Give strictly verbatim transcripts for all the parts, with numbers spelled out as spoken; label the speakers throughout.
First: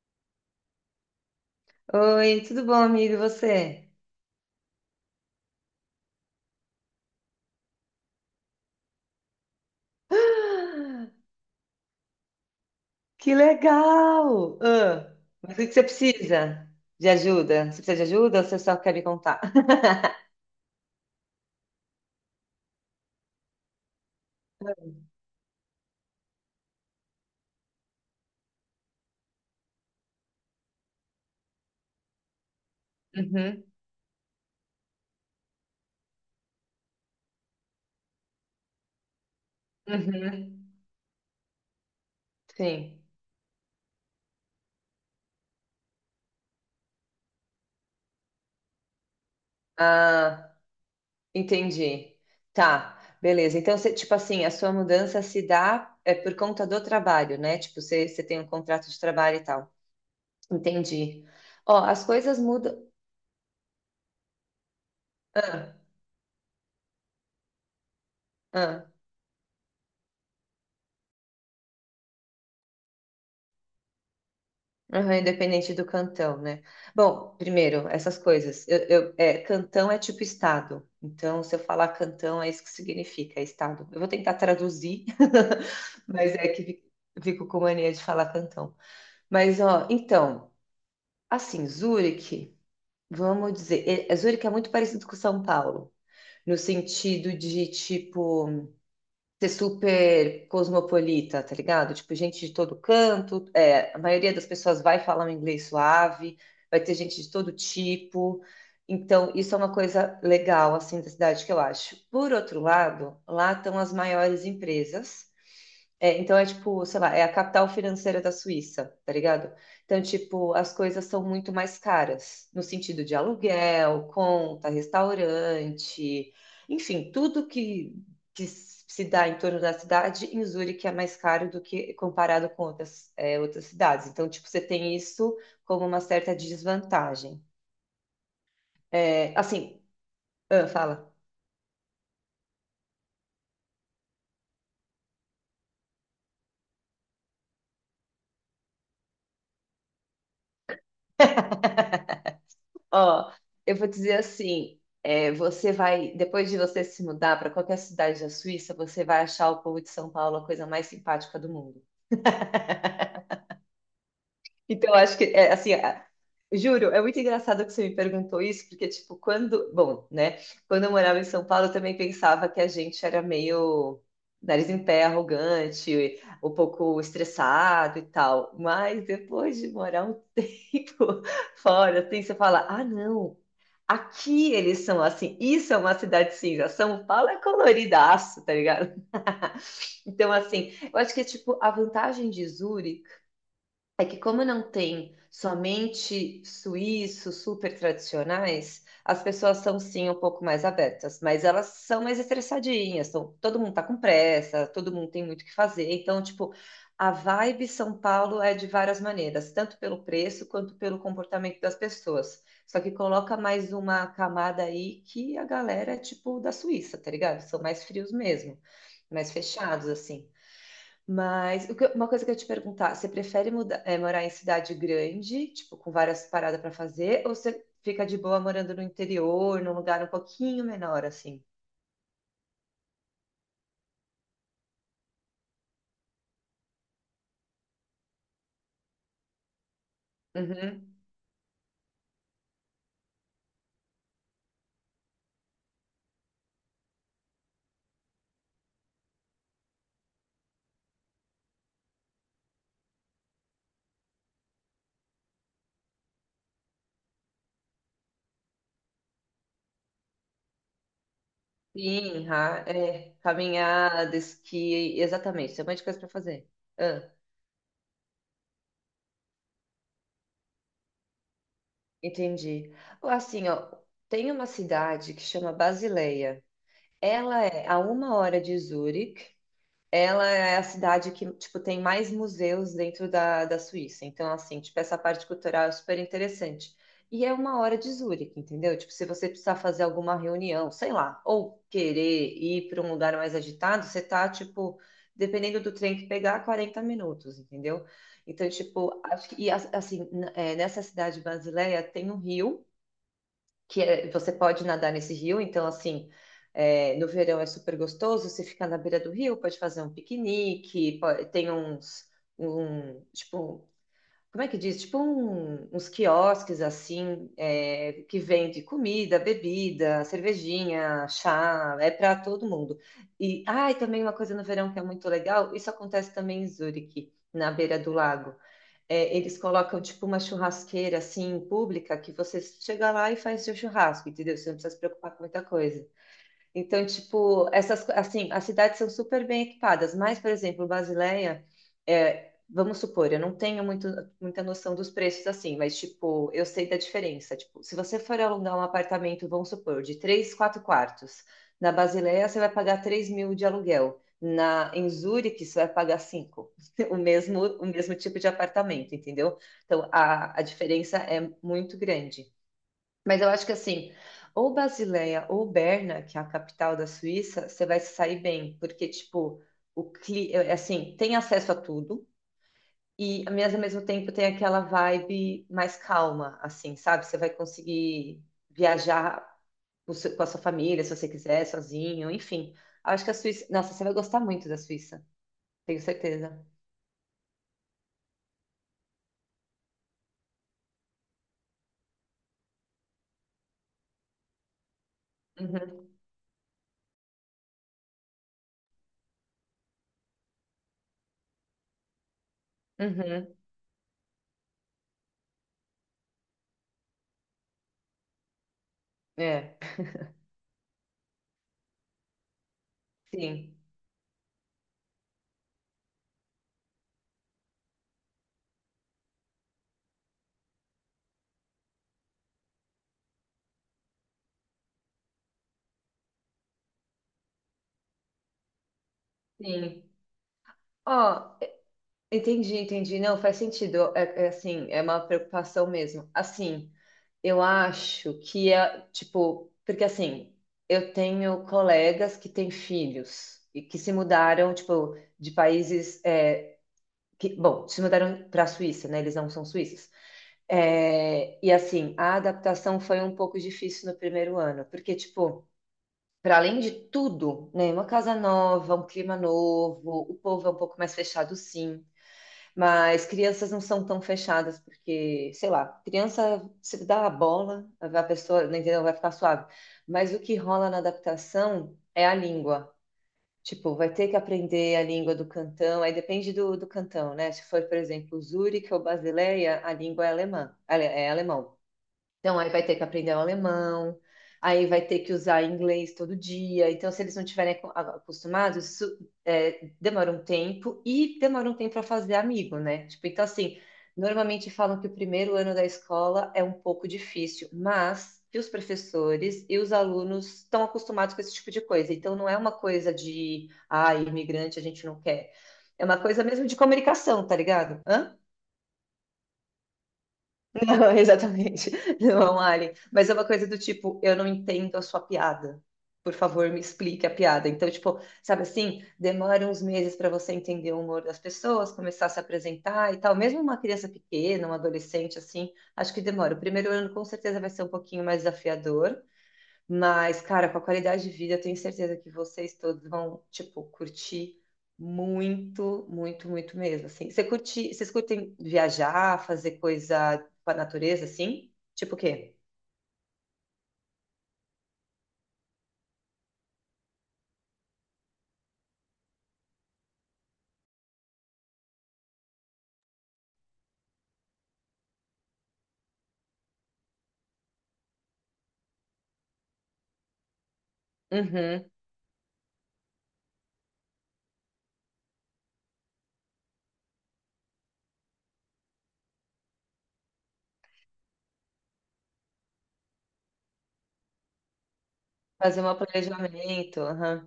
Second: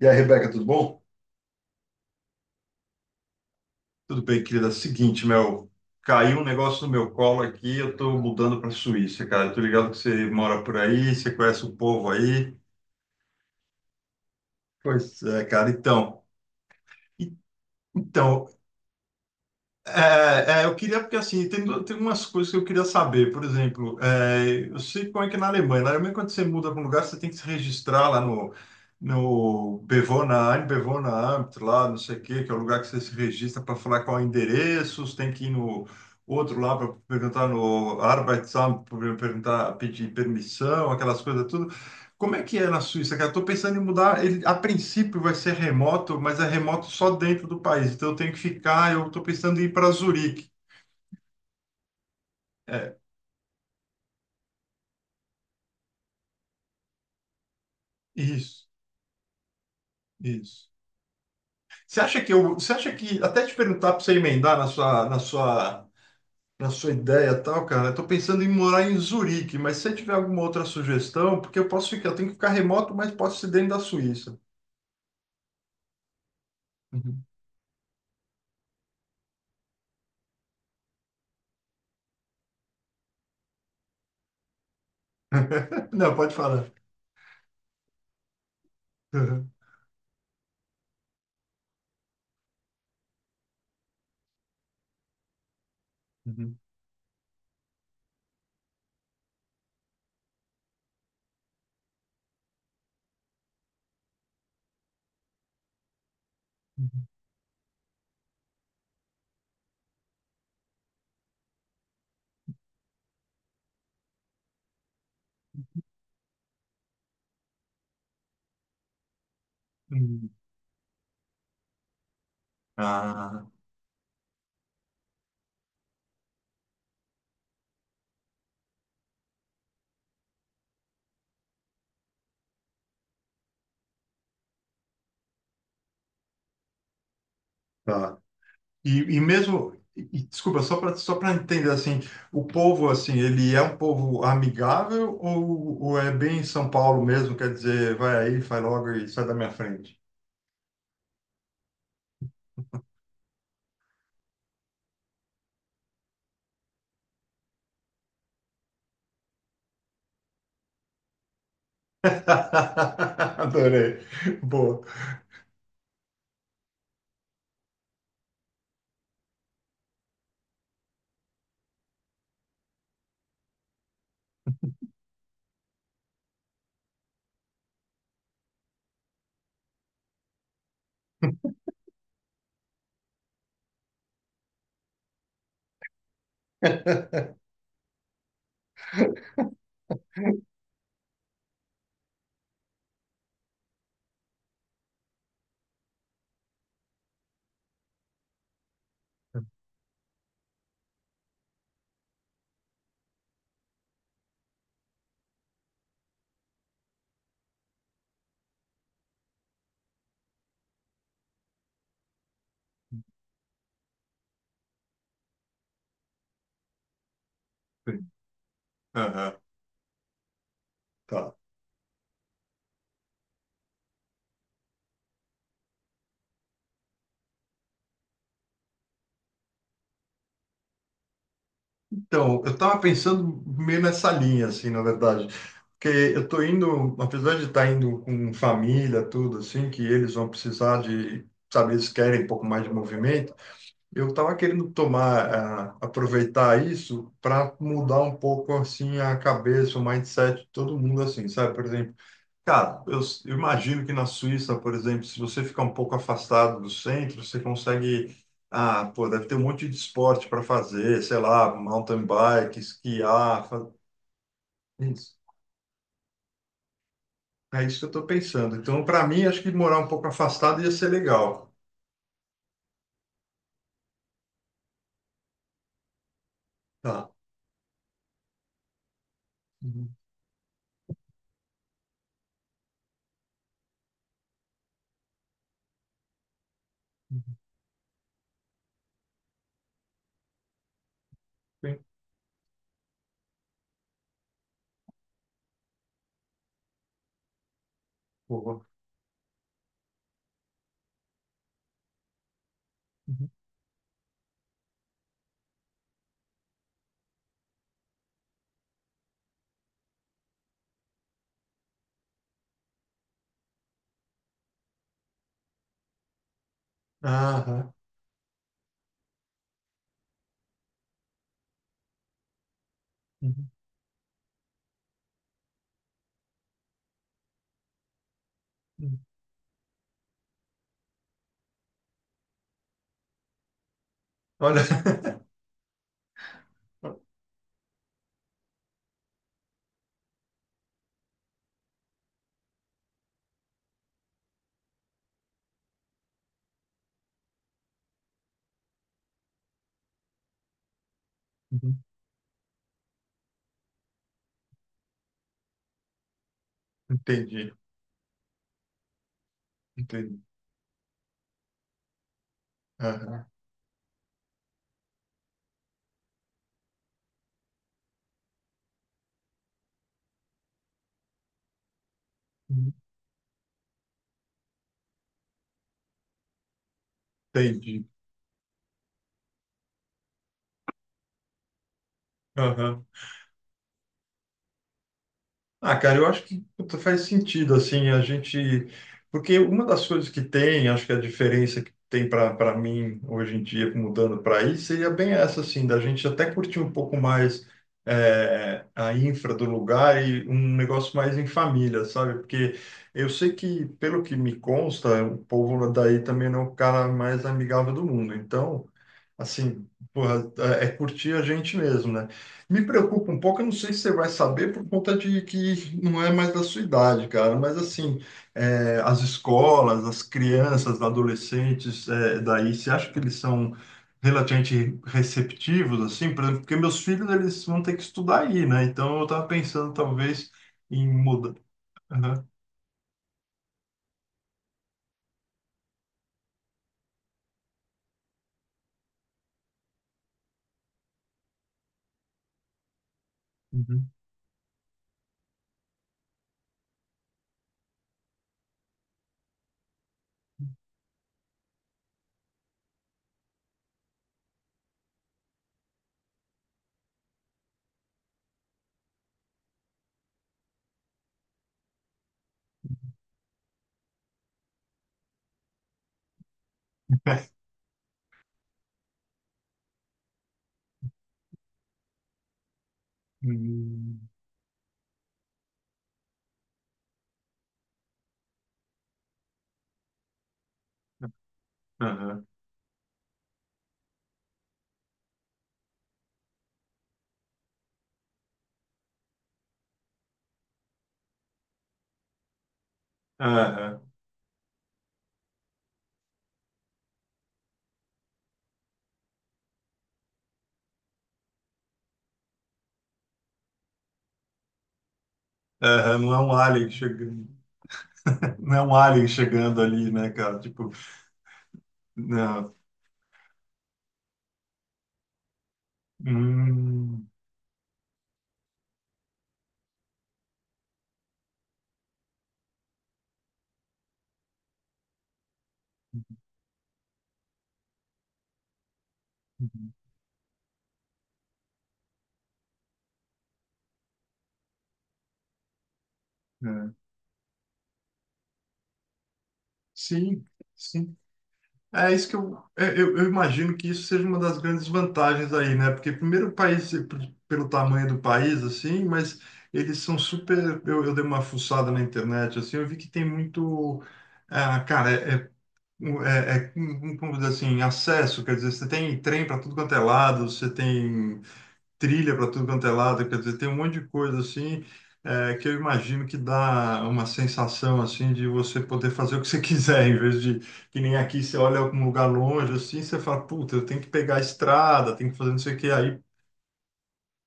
Speaker 1: E aí, Rebeca, tudo bom?
Speaker 2: Oi, tudo bom, amigo? E você?
Speaker 1: Tudo bem, querida. Seguinte, meu, caiu um negócio no meu colo aqui, eu tô mudando para Suíça, cara. Eu tô ligado que você mora por
Speaker 2: Ah,
Speaker 1: aí, você conhece o povo aí.
Speaker 2: que legal! Ah,
Speaker 1: Pois é,
Speaker 2: mas o
Speaker 1: cara.
Speaker 2: que você
Speaker 1: Então,
Speaker 2: precisa de
Speaker 1: e-
Speaker 2: ajuda? Você precisa de ajuda ou
Speaker 1: então
Speaker 2: você só quer me contar?
Speaker 1: É, é, eu queria, porque assim, tem, do- tem umas coisas que eu queria saber. Por exemplo, é, eu sei como é que é na Alemanha, na Alemanha, quando você muda para um lugar, você tem que se registrar lá no, no Bewohnerin, Bewohneramt, lá, não sei o quê, que é o lugar que você se registra
Speaker 2: Uhum,
Speaker 1: para falar qual é o endereço, você tem que ir no outro lá para perguntar no Arbeitsamt, para perguntar, pedir
Speaker 2: uhum,
Speaker 1: permissão, aquelas coisas tudo. Como é que é na
Speaker 2: sim.
Speaker 1: Suíça, cara? Eu tô pensando em mudar. Ele, a princípio vai ser remoto, mas é remoto só dentro do país. Então eu tenho que ficar. Eu tô pensando em ir para Zurique.
Speaker 2: Ah, entendi.
Speaker 1: É,
Speaker 2: Tá, beleza. Então, você, tipo assim, a sua mudança se dá é, por conta do trabalho, né? Tipo, você, você tem um
Speaker 1: isso,
Speaker 2: contrato de trabalho e tal.
Speaker 1: isso.
Speaker 2: Entendi. Ó,
Speaker 1: Você
Speaker 2: as
Speaker 1: acha que
Speaker 2: coisas
Speaker 1: eu, você
Speaker 2: mudam.
Speaker 1: acha que até te perguntar para você emendar na sua, na
Speaker 2: Ah,
Speaker 1: sua, na sua ideia e tal, cara? Eu tô pensando em
Speaker 2: ah.
Speaker 1: morar em Zurique, mas se você tiver alguma outra sugestão, porque eu posso ficar, eu tenho que ficar remoto, mas posso ser dentro da Suíça.
Speaker 2: Aham, independente do cantão, né?
Speaker 1: Uhum.
Speaker 2: Bom, primeiro, essas coisas. Eu, eu- é, cantão é tipo estado. Então, se eu falar cantão, é isso que significa, é estado. Eu vou tentar traduzir,
Speaker 1: Não,
Speaker 2: mas
Speaker 1: pode
Speaker 2: é que
Speaker 1: falar.
Speaker 2: fi- fico com mania de falar cantão.
Speaker 1: Uhum.
Speaker 2: Mas, ó, então, assim, Zurique, vamos dizer, é- é- Zurique é muito parecido com São Paulo, no
Speaker 1: Uhum.
Speaker 2: sentido de tipo ser super cosmopolita, tá ligado? Tipo, gente de todo canto, é, a maioria das pessoas vai falar um inglês suave, vai ter gente de todo tipo. Então, isso é uma coisa legal, assim, da cidade, que eu acho. Por outro lado, lá estão as maiores empresas, é, então é tipo, sei lá, é a capital financeira da Suíça, tá ligado? Então,
Speaker 1: Uhum.
Speaker 2: tipo, as coisas são muito mais caras, no sentido de
Speaker 1: Ah,
Speaker 2: aluguel, conta, restaurante, enfim, tudo que, que se dá em torno da cidade. Em Zurique é mais caro do que comparado com outras, é, outras cidades. Então, tipo, você tem isso como uma certa desvantagem.
Speaker 1: tá. E, e
Speaker 2: É,
Speaker 1: mesmo,
Speaker 2: assim,
Speaker 1: e- desculpa,
Speaker 2: ah,
Speaker 1: só para
Speaker 2: fala.
Speaker 1: só para entender assim, o povo assim, ele é um povo amigável ou, ou é bem São Paulo mesmo, quer dizer, vai aí, faz logo e sai da minha frente.
Speaker 2: Ó, eu vou dizer assim, é, você vai, depois de você se mudar para qualquer cidade da Suíça, você vai achar o povo de São Paulo a coisa mais simpática do mundo.
Speaker 1: Adorei. Boa.
Speaker 2: Então, eu acho que, é, assim, a- juro, é muito engraçado que você me perguntou isso, porque, tipo, quando, bom, né, quando eu morava em São Paulo, eu também pensava que a gente era meio nariz em pé, arrogante, um pouco estressado e tal. Mas depois de morar um tempo fora, assim, você fala, ah, não. Aqui eles são assim, isso é uma cidade cinza. São Paulo é coloridaço, tá ligado? Então, assim, eu acho que, tipo, a vantagem de Zurique é que, como não tem somente suíços super tradicionais, as pessoas são sim um pouco mais abertas, mas elas são mais estressadinhas, são, todo mundo tá com pressa, todo mundo tem muito o que fazer. Então, tipo, a vibe São Paulo é, de várias maneiras, tanto pelo preço quanto pelo comportamento das pessoas. Só que coloca mais uma camada aí, que a galera é tipo da Suíça, tá ligado? São mais
Speaker 1: Sim.
Speaker 2: frios mesmo, mais
Speaker 1: Aham,
Speaker 2: fechados, assim.
Speaker 1: tá.
Speaker 2: Mas o que eu- uma coisa que eu ia te perguntar, você prefere muda- eh, morar em cidade grande, tipo, com várias paradas para fazer, ou você fica de boa morando no interior, num lugar um pouquinho menor, assim?
Speaker 1: Então, eu estava pensando meio nessa linha, assim, na verdade. Porque eu estou indo, apesar de estar indo com família, tudo assim, que eles vão precisar
Speaker 2: Uhum.
Speaker 1: de, sabe, eles querem um pouco mais de movimento. Eu estava querendo tomar, ah, aproveitar isso para mudar um pouco assim a cabeça, o mindset de todo mundo assim, sabe? Por exemplo, cara, eu, s- eu imagino que na Suíça, por exemplo, se você ficar um pouco afastado do centro, você consegue, ah, pô, deve ter um monte de esporte para fazer, sei lá, mountain
Speaker 2: Sim,
Speaker 1: bike,
Speaker 2: ra- é,
Speaker 1: esquiar, fa-
Speaker 2: caminhada, esqui,
Speaker 1: isso.
Speaker 2: exatamente, tem um monte de coisa para fazer. Ah,
Speaker 1: É isso que eu estou pensando. Então, para mim, acho que morar um pouco afastado ia ser legal.
Speaker 2: entendi. Ó, assim, ó, tem uma cidade que chama Basileia.
Speaker 1: Tá.
Speaker 2: Ela é a uma hora de Zurique.
Speaker 1: Uhum.
Speaker 2: Ela é a cidade que, tipo, tem mais museus dentro da, da Suíça. Então, assim, tipo, essa parte cultural é super interessante. E é uma hora de Zurique, entendeu? Tipo, se você precisar fazer alguma reunião, sei lá, ou
Speaker 1: Bem,
Speaker 2: querer ir para um lugar mais agitado, você tá, tipo, dependendo do trem que pegar, quarenta minutos, entendeu? Então,
Speaker 1: boa.
Speaker 2: tipo, acho que, e, as- assim, n- é, nessa cidade brasileira tem um rio,
Speaker 1: Uhum.
Speaker 2: que é- você pode nadar nesse rio. Então assim, é, no verão é super gostoso, você fica na beira do rio, pode fazer um piquenique, po- tem uns, um, tipo, como é que diz? Tipo um- uns quiosques assim,
Speaker 1: Aham.
Speaker 2: é, que vende comida, bebida, cervejinha, chá, é para todo mundo. E,
Speaker 1: Uhum.
Speaker 2: ah, e também uma coisa no verão que é muito legal, isso acontece também em Zurique, na beira do lago,
Speaker 1: Uhum.
Speaker 2: é, eles colocam tipo uma churrasqueira assim pública, que você chega lá e faz seu churrasco, entendeu? Você não
Speaker 1: Olha.
Speaker 2: precisa se preocupar com muita coisa. Então, tipo, essas, assim, as cidades são super bem equipadas. Mas, por exemplo, Basileia, é, vamos supor, eu não tenho muito, muita noção dos preços assim, mas, tipo, eu sei da diferença. Tipo, se você for alugar um apartamento, vamos supor, de três, quatro quartos, na Basileia você vai pagar três mil de aluguel, na, em Zurique você vai pagar cinco, o mesmo,
Speaker 1: Entendi,
Speaker 2: o mesmo tipo de apartamento, entendeu? Então,
Speaker 1: entendi.
Speaker 2: a, a diferença é muito grande. Mas
Speaker 1: Aham,
Speaker 2: eu acho que assim, ou Basileia ou Berna, que é a capital da Suíça, você vai se sair bem, porque tipo, o cli... é, é assim, tem acesso a tudo, e mas ao mesmo tempo tem aquela vibe mais calma, assim, sabe? Você vai
Speaker 1: entendi.
Speaker 2: conseguir viajar com seu- com a sua família, se você quiser, sozinho, enfim.
Speaker 1: Aham.
Speaker 2: Acho que a Suíça, nossa, você vai gostar muito da Suíça,
Speaker 1: Ah,
Speaker 2: tenho
Speaker 1: cara, eu acho que
Speaker 2: certeza.
Speaker 1: puta, faz sentido, assim, a gente... Porque uma das coisas que tem, acho que a diferença que tem para para mim hoje em dia, mudando para aí, seria bem essa, assim, da
Speaker 2: Uhum,
Speaker 1: gente até curtir um pouco mais é, a infra do lugar e um negócio mais em família, sabe? Porque eu
Speaker 2: uhum,
Speaker 1: sei que, pelo que me consta, o povo daí também não é o cara mais amigável do mundo. Então,
Speaker 2: é,
Speaker 1: assim, porra, é é curtir a gente mesmo, né? Me preocupa um pouco, eu não
Speaker 2: sim,
Speaker 1: sei se você vai saber por conta de que não é mais da sua idade, cara, mas assim, é, as escolas, as crianças, adolescentes, é, daí, você acha que eles são relativamente receptivos, assim, por exemplo, porque meus filhos, eles vão ter que estudar aí, né? Então, eu estava pensando,
Speaker 2: sim.
Speaker 1: talvez, em mudar.
Speaker 2: Ó,
Speaker 1: Aham,
Speaker 2: entendi, entendi. Não, faz sentido. É, é assim, é uma preocupação mesmo. Assim, eu acho que é, tipo, porque assim, eu tenho colegas que têm filhos e que
Speaker 1: uhum.
Speaker 2: se mudaram, tipo, de países, é, que, bom, se mudaram para a Suíça, né? Eles não são suíços. É, e assim, a adaptação foi um pouco difícil no primeiro ano, porque, tipo, para além de tudo, né? Uma casa nova, um clima novo, o povo é um pouco mais fechado, sim. Mas crianças não são tão fechadas, porque, sei lá, criança se dá a bola, a pessoa, não entendeu, vai ficar suave. Mas o que rola na adaptação é a língua. Tipo, vai
Speaker 1: Hum,
Speaker 2: ter que aprender a língua do cantão, aí depende do, do cantão, né? Se for, por exemplo, Zurique ou Basileia, a língua é alemã, ale- é alemão.
Speaker 1: Aham,
Speaker 2: Então, aí vai ter que aprender o alemão, aí vai ter que usar inglês todo dia. Então, se eles não estiverem acu- acostumados, isso é, demora um tempo, e demora um tempo para fazer amigo, né? Tipo, então, assim,
Speaker 1: aham,
Speaker 2: normalmente falam que o primeiro ano da escola é um pouco difícil, mas que os professores e os alunos estão acostumados com esse tipo de coisa. Então, não é uma coisa de, ah, imigrante a gente não quer. É uma
Speaker 1: aham, não é
Speaker 2: coisa
Speaker 1: um
Speaker 2: mesmo de
Speaker 1: alien
Speaker 2: comunicação,
Speaker 1: chegando,
Speaker 2: tá ligado? Hã?
Speaker 1: não é um alien chegando ali, né, cara?
Speaker 2: Não,
Speaker 1: Tipo,
Speaker 2: exatamente. Não é um
Speaker 1: não.
Speaker 2: alien. Mas é uma coisa do tipo, eu não entendo a sua piada. Por favor, me explique
Speaker 1: Hum.
Speaker 2: a piada. Então, tipo, sabe assim, demora uns meses para você entender o humor das pessoas, começar a se apresentar e tal. Mesmo uma criança pequena, um adolescente, assim, acho que demora. O primeiro ano com certeza vai ser um pouquinho mais desafiador. Mas, cara, com a qualidade de vida, eu tenho certeza que vocês todos vão, tipo, curtir muito, muito, muito
Speaker 1: É,
Speaker 2: mesmo, assim. Você curte, vocês curtem viajar, fazer coisa
Speaker 1: sim,
Speaker 2: com a
Speaker 1: sim.
Speaker 2: natureza, assim?
Speaker 1: É
Speaker 2: Tipo o
Speaker 1: isso que
Speaker 2: quê?
Speaker 1: eu, é, eu, eu imagino que isso seja uma das grandes vantagens aí, né? Porque primeiro o país, eh, p- pelo tamanho do país, assim, mas eles são super. Eu, eu dei uma fuçada na internet, assim, eu vi que tem muito. Ah, cara, é, é, um- é, é um- um- como dizer assim, acesso, quer dizer, você tem trem para tudo quanto é lado, você tem
Speaker 2: Uhum.
Speaker 1: trilha para tudo quanto é lado, quer dizer, tem um monte de coisa assim, é, que eu imagino que dá uma sensação assim de você poder fazer o que você quiser, em vez de que nem aqui você olha algum lugar longe assim, você fala, puta, eu tenho que pegar a estrada, tenho que fazer não sei o
Speaker 2: Fazer
Speaker 1: que,
Speaker 2: um
Speaker 1: aí
Speaker 2: planejamento, aham.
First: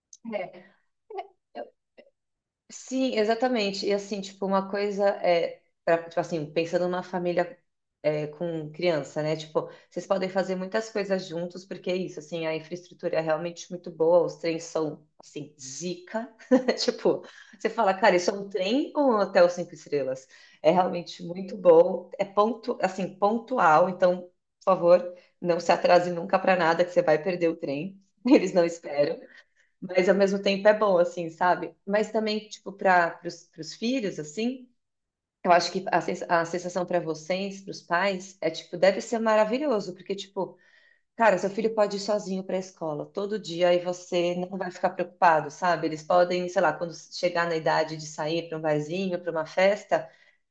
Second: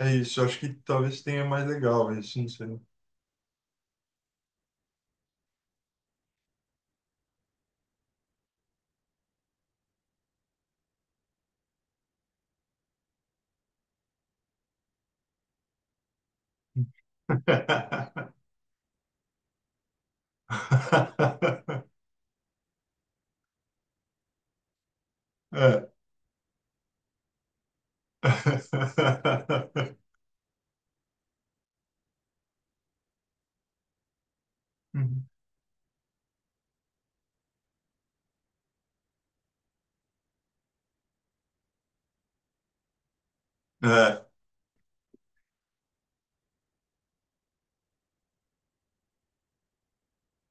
Speaker 1: é, é isso, eu acho
Speaker 2: É.
Speaker 1: que talvez tenha mais legal isso, não sei.
Speaker 2: Sim, exatamente. E assim, tipo, uma coisa é, pra- tipo assim, pensando numa família, é, com criança, né? Tipo, vocês podem fazer muitas coisas juntos, porque é isso, assim, a infraestrutura é realmente muito boa, os trens são, assim, zica. Tipo, você fala, cara, isso é um trem ou um hotel cinco estrelas? É realmente muito bom, é ponto, assim, pontual. Então, por favor, não se
Speaker 1: É.
Speaker 2: atrase nunca para nada, que você vai perder o trem. Eles não esperam. Mas ao mesmo tempo é bom, assim, sabe? Mas também, tipo, para os filhos, assim,
Speaker 1: Uhum.
Speaker 2: eu acho que a, sens- a sensação para vocês, para os pais, é tipo, deve ser maravilhoso, porque, tipo, cara, seu filho pode ir sozinho para a escola todo dia e
Speaker 1: É,
Speaker 2: você não vai ficar preocupado, sabe? Eles podem, sei lá, quando chegar na idade de sair para um barzinho, para uma festa.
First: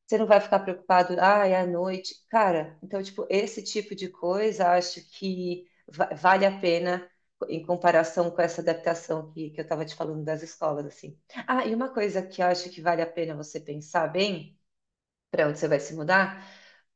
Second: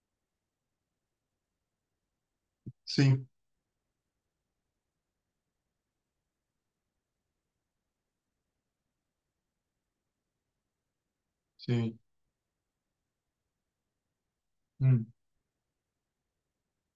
Speaker 2: Você não vai ficar preocupado, ah, é à noite. Cara, então, tipo,
Speaker 1: sim,
Speaker 2: esse tipo de coisa acho que va- vale a pena em comparação com essa adaptação que, que eu estava te falando, das escolas, assim. Ah, e uma
Speaker 1: sim.
Speaker 2: coisa que eu acho que vale a pena você pensar bem,
Speaker 1: Hum.
Speaker 2: para onde você vai se mudar,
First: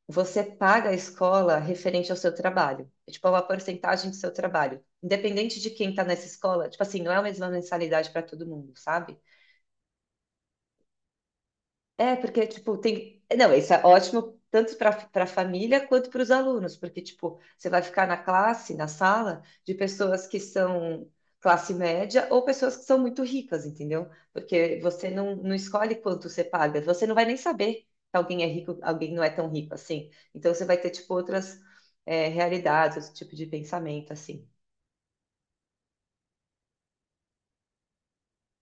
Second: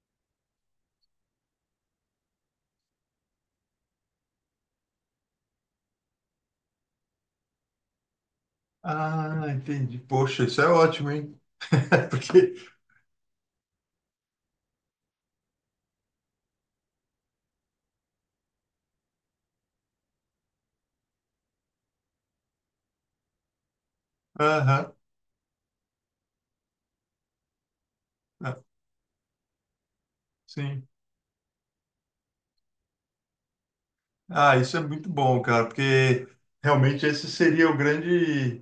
Speaker 2: você paga a escola referente ao seu trabalho. É, tipo, é uma porcentagem do seu trabalho. Independente de quem está nessa escola, tipo assim, não é a mesma mensalidade para todo mundo, sabe?
Speaker 1: Ah, entendi. Poxa, isso é ótimo, hein?
Speaker 2: É, porque,
Speaker 1: Porque
Speaker 2: tipo, tem. Não, isso é ótimo tanto para para a família quanto para os alunos, porque, tipo, você vai ficar na classe, na sala, de pessoas que são classe média ou pessoas que são muito ricas, entendeu? Porque
Speaker 1: aham,
Speaker 2: você não, não escolhe quanto você paga, você não vai nem saber que alguém é
Speaker 1: ah,
Speaker 2: rico, alguém não é tão rico assim. Então, você vai
Speaker 1: sim.
Speaker 2: ter, tipo, outras, é, realidades, outro tipo de pensamento, assim.
Speaker 1: Ah, isso é muito bom, cara, porque realmente esse seria o grande,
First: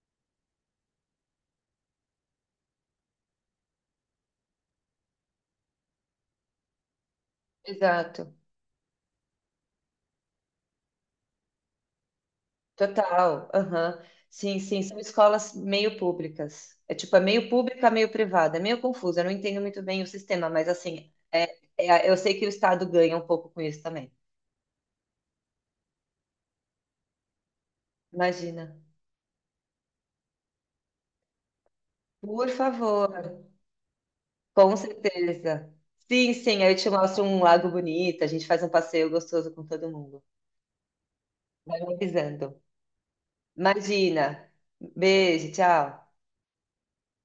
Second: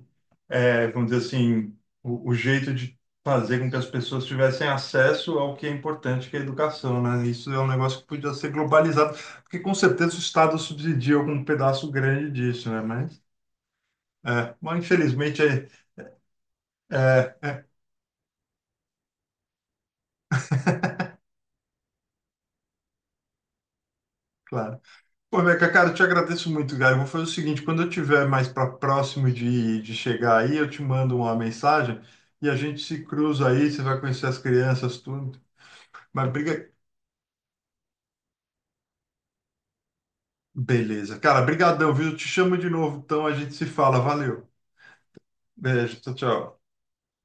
Speaker 1: eh, vamos dizer assim, o, o jeito de fazer com que as pessoas tivessem acesso ao que é importante, que é a educação, né? Isso é um negócio que podia
Speaker 2: Exato.
Speaker 1: ser globalizado, porque com certeza o Estado subsidia algum pedaço grande disso, né? Mas,
Speaker 2: Total, aham.
Speaker 1: é,
Speaker 2: Sim,
Speaker 1: mas
Speaker 2: sim, são
Speaker 1: infelizmente,
Speaker 2: escolas
Speaker 1: é,
Speaker 2: meio públicas. É tipo, é meio
Speaker 1: é,
Speaker 2: pública, meio privada. É meio confuso, eu não entendo muito bem o sistema, mas assim, é, é- eu sei que o Estado ganha um pouco com isso também.
Speaker 1: claro. Pô, Beca, cara, eu te agradeço muito, cara. Eu vou fazer o seguinte, quando eu tiver mais para
Speaker 2: Imagina.
Speaker 1: próximo de, de chegar aí, eu te mando uma mensagem e
Speaker 2: Por
Speaker 1: a gente se
Speaker 2: favor,
Speaker 1: cruza aí, você vai conhecer as
Speaker 2: com
Speaker 1: crianças, tudo.
Speaker 2: certeza.
Speaker 1: Mas
Speaker 2: Sim, sim,
Speaker 1: briga...
Speaker 2: aí eu te mostro um lago bonito, a gente faz um passeio gostoso com todo mundo.
Speaker 1: Beleza. Cara,
Speaker 2: Vai
Speaker 1: brigadão,
Speaker 2: me
Speaker 1: viu? Eu te
Speaker 2: avisando.
Speaker 1: chamo de novo, então a gente se fala. Valeu.
Speaker 2: Imagina. Beijo,
Speaker 1: Beijo,
Speaker 2: tchau.
Speaker 1: tchau, tchau.